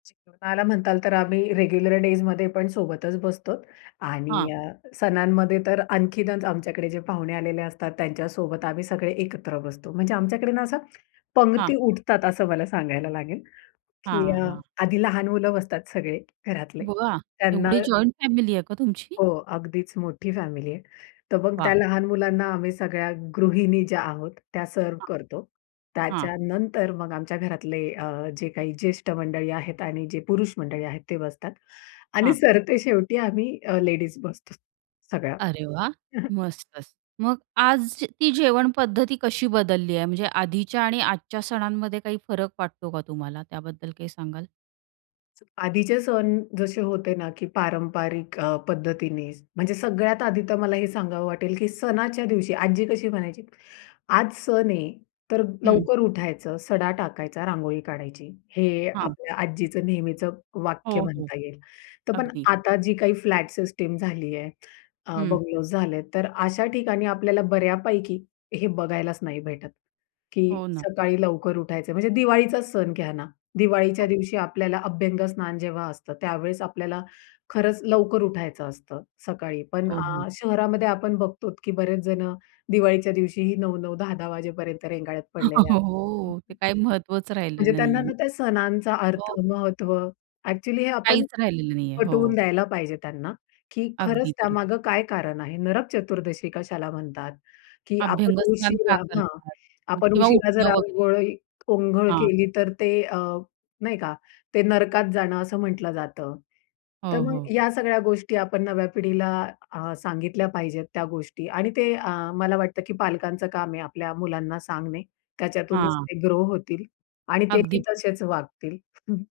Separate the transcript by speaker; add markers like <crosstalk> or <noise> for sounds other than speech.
Speaker 1: जेवणाला म्हणाल तर आम्ही रेग्युलर डेजमध्ये पण सोबतच बसतो
Speaker 2: हां.
Speaker 1: आणि अ, सणांमध्ये तर आणखीनच आमच्याकडे जे पाहुणे आलेले असतात, त्यांच्यासोबत आम्ही सगळे एकत्र बसतो. म्हणजे आमच्याकडे ना, अ,
Speaker 2: हां.
Speaker 1: पंगती उठतात असं मला सांगायला लागेल, की
Speaker 2: हां,
Speaker 1: अ,
Speaker 2: हां.
Speaker 1: आधी लहान मुलं बसतात सगळे घरातले.
Speaker 2: वाह!
Speaker 1: त्यांना
Speaker 2: एवढी जॉइंट फॅमिली आहे का तुमची?
Speaker 1: हो, अगदीच मोठी फॅमिली आहे. तर मग त्या
Speaker 2: वाह!
Speaker 1: लहान मुलांना आम्ही सगळ्या गृहिणी ज्या आहोत, त्या सर्व्ह करतो.
Speaker 2: हां. हां.
Speaker 1: त्याच्यानंतर मग आमच्या घरातले अ, जे काही ज्येष्ठ मंडळी आहेत आणि जे पुरुष मंडळी आहेत, ते बसतात आणि
Speaker 2: हां.
Speaker 1: सरतेशेवटी आम्ही अ, लेडीज बसतो सगळ्या.
Speaker 2: अरे वाह!
Speaker 1: हं, हं.
Speaker 2: मस्तच. मग आज ती जेवण पद्धती कशी बदलली आहे? म्हणजे आधीच्या आणि आजच्या सणांमध्ये काही फरक वाटतो का तुम्हाला? त्याबद्दल काही सांगाल?
Speaker 1: आधीचे सण जसे होते ना, की पारंपरिक अ, पद्धतीने. म्हणजे सगळ्यात आधी तर मला हे सांगावं वाटेल, की सणाच्या दिवशी आजी कशी म्हणायची, "आज सण आहे. तर
Speaker 2: हं.
Speaker 1: लवकर उठायचं, सडा टाकायचा, रांगोळी काढायची." हे
Speaker 2: हां.
Speaker 1: आपल्या आजीचं नेहमीचं वाक्य
Speaker 2: हो, हो.
Speaker 1: म्हणता येईल. तर पण
Speaker 2: अगदी.
Speaker 1: आता जी काही फ्लॅट सिस्टीम झालीये, अ,
Speaker 2: हं.
Speaker 1: बंगलोज झालेत, तर अशा ठिकाणी आपल्याला बऱ्यापैकी हे बघायलाच नाही भेटत, की
Speaker 2: हो ना.
Speaker 1: सकाळी लवकर उठायचंय. म्हणजे दिवाळीचाच सण घ्या ना. दिवाळीच्या
Speaker 2: हो.
Speaker 1: दिवशी आपल्याला अभ्यंगस्नान जेव्हा असतं, त्यावेळेस आपल्याला खरंच लवकर उठायचं असतं सकाळी. पण
Speaker 2: हो, हो.
Speaker 1: अ, शहरामध्ये आपण बघतो, की बरेच जणं दिवाळीच्या दिवशीही 9:00-9:00, 10:00-10:00 वाजेपर्यंत रेंगाळत पडलेले
Speaker 2: <chuckles>
Speaker 1: असतात.
Speaker 2: हो. ते
Speaker 1: <unintelligible>
Speaker 2: काही महत्त्वाच राहिलेलं
Speaker 1: म्हणजे त्यांना
Speaker 2: नाहीये.
Speaker 1: ना, त्या सणांचा अर्थ,
Speaker 2: हो.
Speaker 1: महत्त्व ॲक्च्युअली हे आपण
Speaker 2: काहीच राहिलेलं नाहीये.
Speaker 1: पटवून
Speaker 2: हो.
Speaker 1: द्यायला पाहिजे त्यांना, की
Speaker 2: अगदी
Speaker 1: खरंच
Speaker 2: खरं.
Speaker 1: त्यामागे काय कारण आहे? नरक चतुर्दशी कशाला म्हणतात? की आपण
Speaker 2: अभ्यंगस्नान का
Speaker 1: उशिरा हां,
Speaker 2: करतात?
Speaker 1: आपण
Speaker 2: किंवा
Speaker 1: उशिरा जर
Speaker 2: उठणं वगैरे.
Speaker 1: आंघोळ आंघोळ
Speaker 2: हां.
Speaker 1: केली, तर ते अ, नाही का, ते नरकात जाणं असं म्हटलं जातं. तर
Speaker 2: हो,
Speaker 1: मग
Speaker 2: हो.
Speaker 1: या सगळ्या गोष्टी आपण नव्या पिढीला अ, सांगितल्या पाहिजेत त्या गोष्टी आणि ते अ, मला वाटतं, की पालकांचं काम आहे आपल्या मुलांना सांगणे. त्याच्यातूनच
Speaker 2: हां.
Speaker 1: ते ग्रो होतील आणि
Speaker 2: अगदी.
Speaker 1: तेही तसेच वागतील. हं.